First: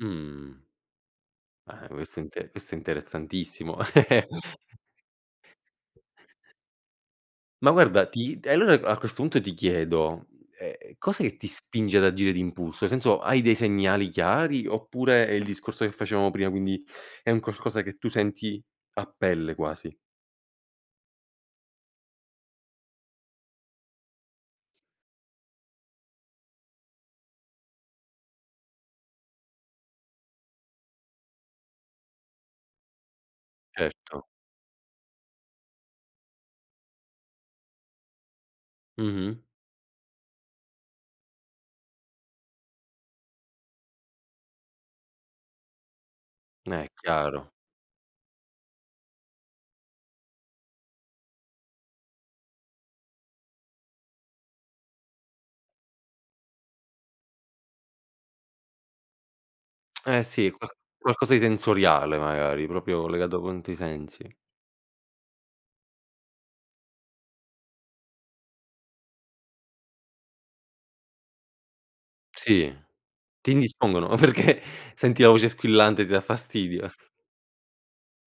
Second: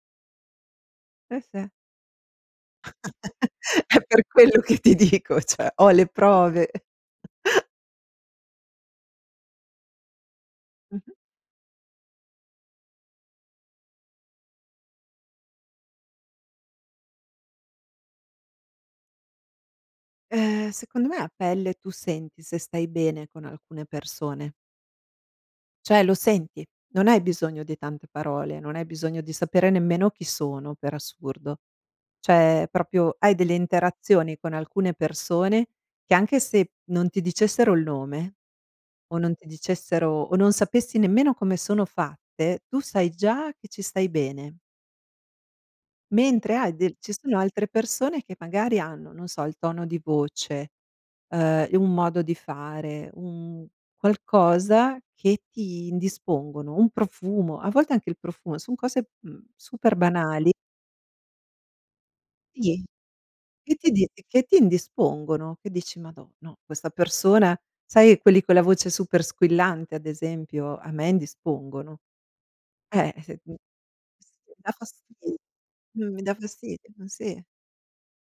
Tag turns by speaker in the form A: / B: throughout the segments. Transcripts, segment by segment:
A: Mh.
B: Se se
A: Eh, quest'è inte questo è interessantissimo.
B: È per quello che ti dico, cioè ho le prove.
A: Ma guarda, ti allora, a questo punto, ti chiedo: ehm,
B: Mh-mh.
A: cos'è che ti spinge ad agire d'impulso? Senso, hai dei segnali chiari oppure è il discorso che facevamo prima, quindi è un qualcosa che tu senti a pelle quasi?
B: Ehm, secondo me, a pelle, tu senti se stai bene con alcune persone. Cioè lo senti, non hai bisogno di tante parole. Non hai bisogno di sapere nemmeno chi sono, per assurdo. Cioè, proprio hai delle
A: Certo.
B: interazioni con alcune persone, che anche se non ti dicessero il nome o non
A: Mh-mh.
B: ti dicessero o non sapessi nemmeno come sono fatte, tu sai già che ci stai bene. Mentre hai
A: Ma è
B: dei ci sono
A: chiaro.
B: altre persone, che magari hanno, non so, il tono di voce, uhm, un modo di fare, un qualcosa, che ti indispongono. Un profumo a volte anche il profumo, son cose, mhmm, super
A: Eh, sì,
B: banali
A: qua qualcosa di sensoriale magari,
B: Gli
A: proprio legato con
B: che
A: tuoi
B: ti di
A: sensi.
B: che ti indispongono, che dici: "Madò, no, questa persona" sai quelli con la voce super squillante, ad esempio, a me indispongono.
A: Sì,
B: Eh, se
A: ti
B: mi
A: indispongono,
B: mi
A: perché
B: da fasti
A: senti la voce squillante, ti dà
B: mi dà fastidio,
A: fastidio?
B: sì,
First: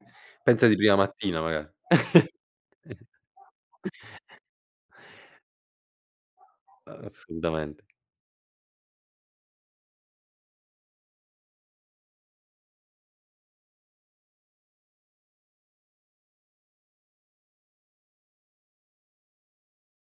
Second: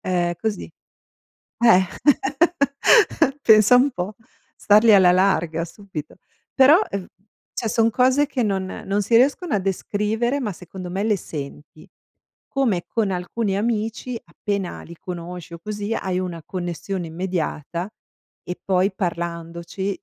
B: è così.
A: Pensa di prima mattina maga
B: Eh, pensa un po', stargli alla larga subito. Però, uhm, cioè
A: Assolutamente.
B: son cose, che non non si riescono a descrivere, ma secondo me le senti. Come con alcuni amici, appena li conosci o così, hai una connessione immediata e poi parlandoci,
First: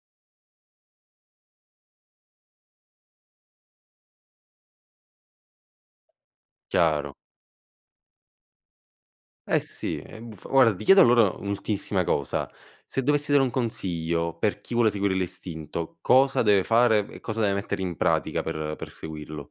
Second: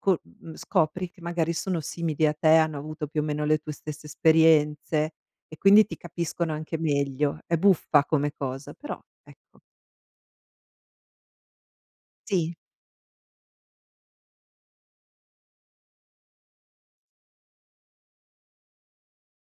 B: co mhmm, scopri che magari sono simili a te, hanno avuto più o meno le tue stesse esperienze e quindi ti capiscono anche
A: Chiaro.
B: meglio. È buffa come cosa, però,
A: Eh,
B: ecco.
A: sì, ehm, f guarda, ti chiedo allora un'ultimissima cosa.
B: Sì.
A: Se dovessi dare un consiglio, per chi vuole seguire l'istinto. Cosa deve fare e cosa deve mettere in pratica per per seguirlo?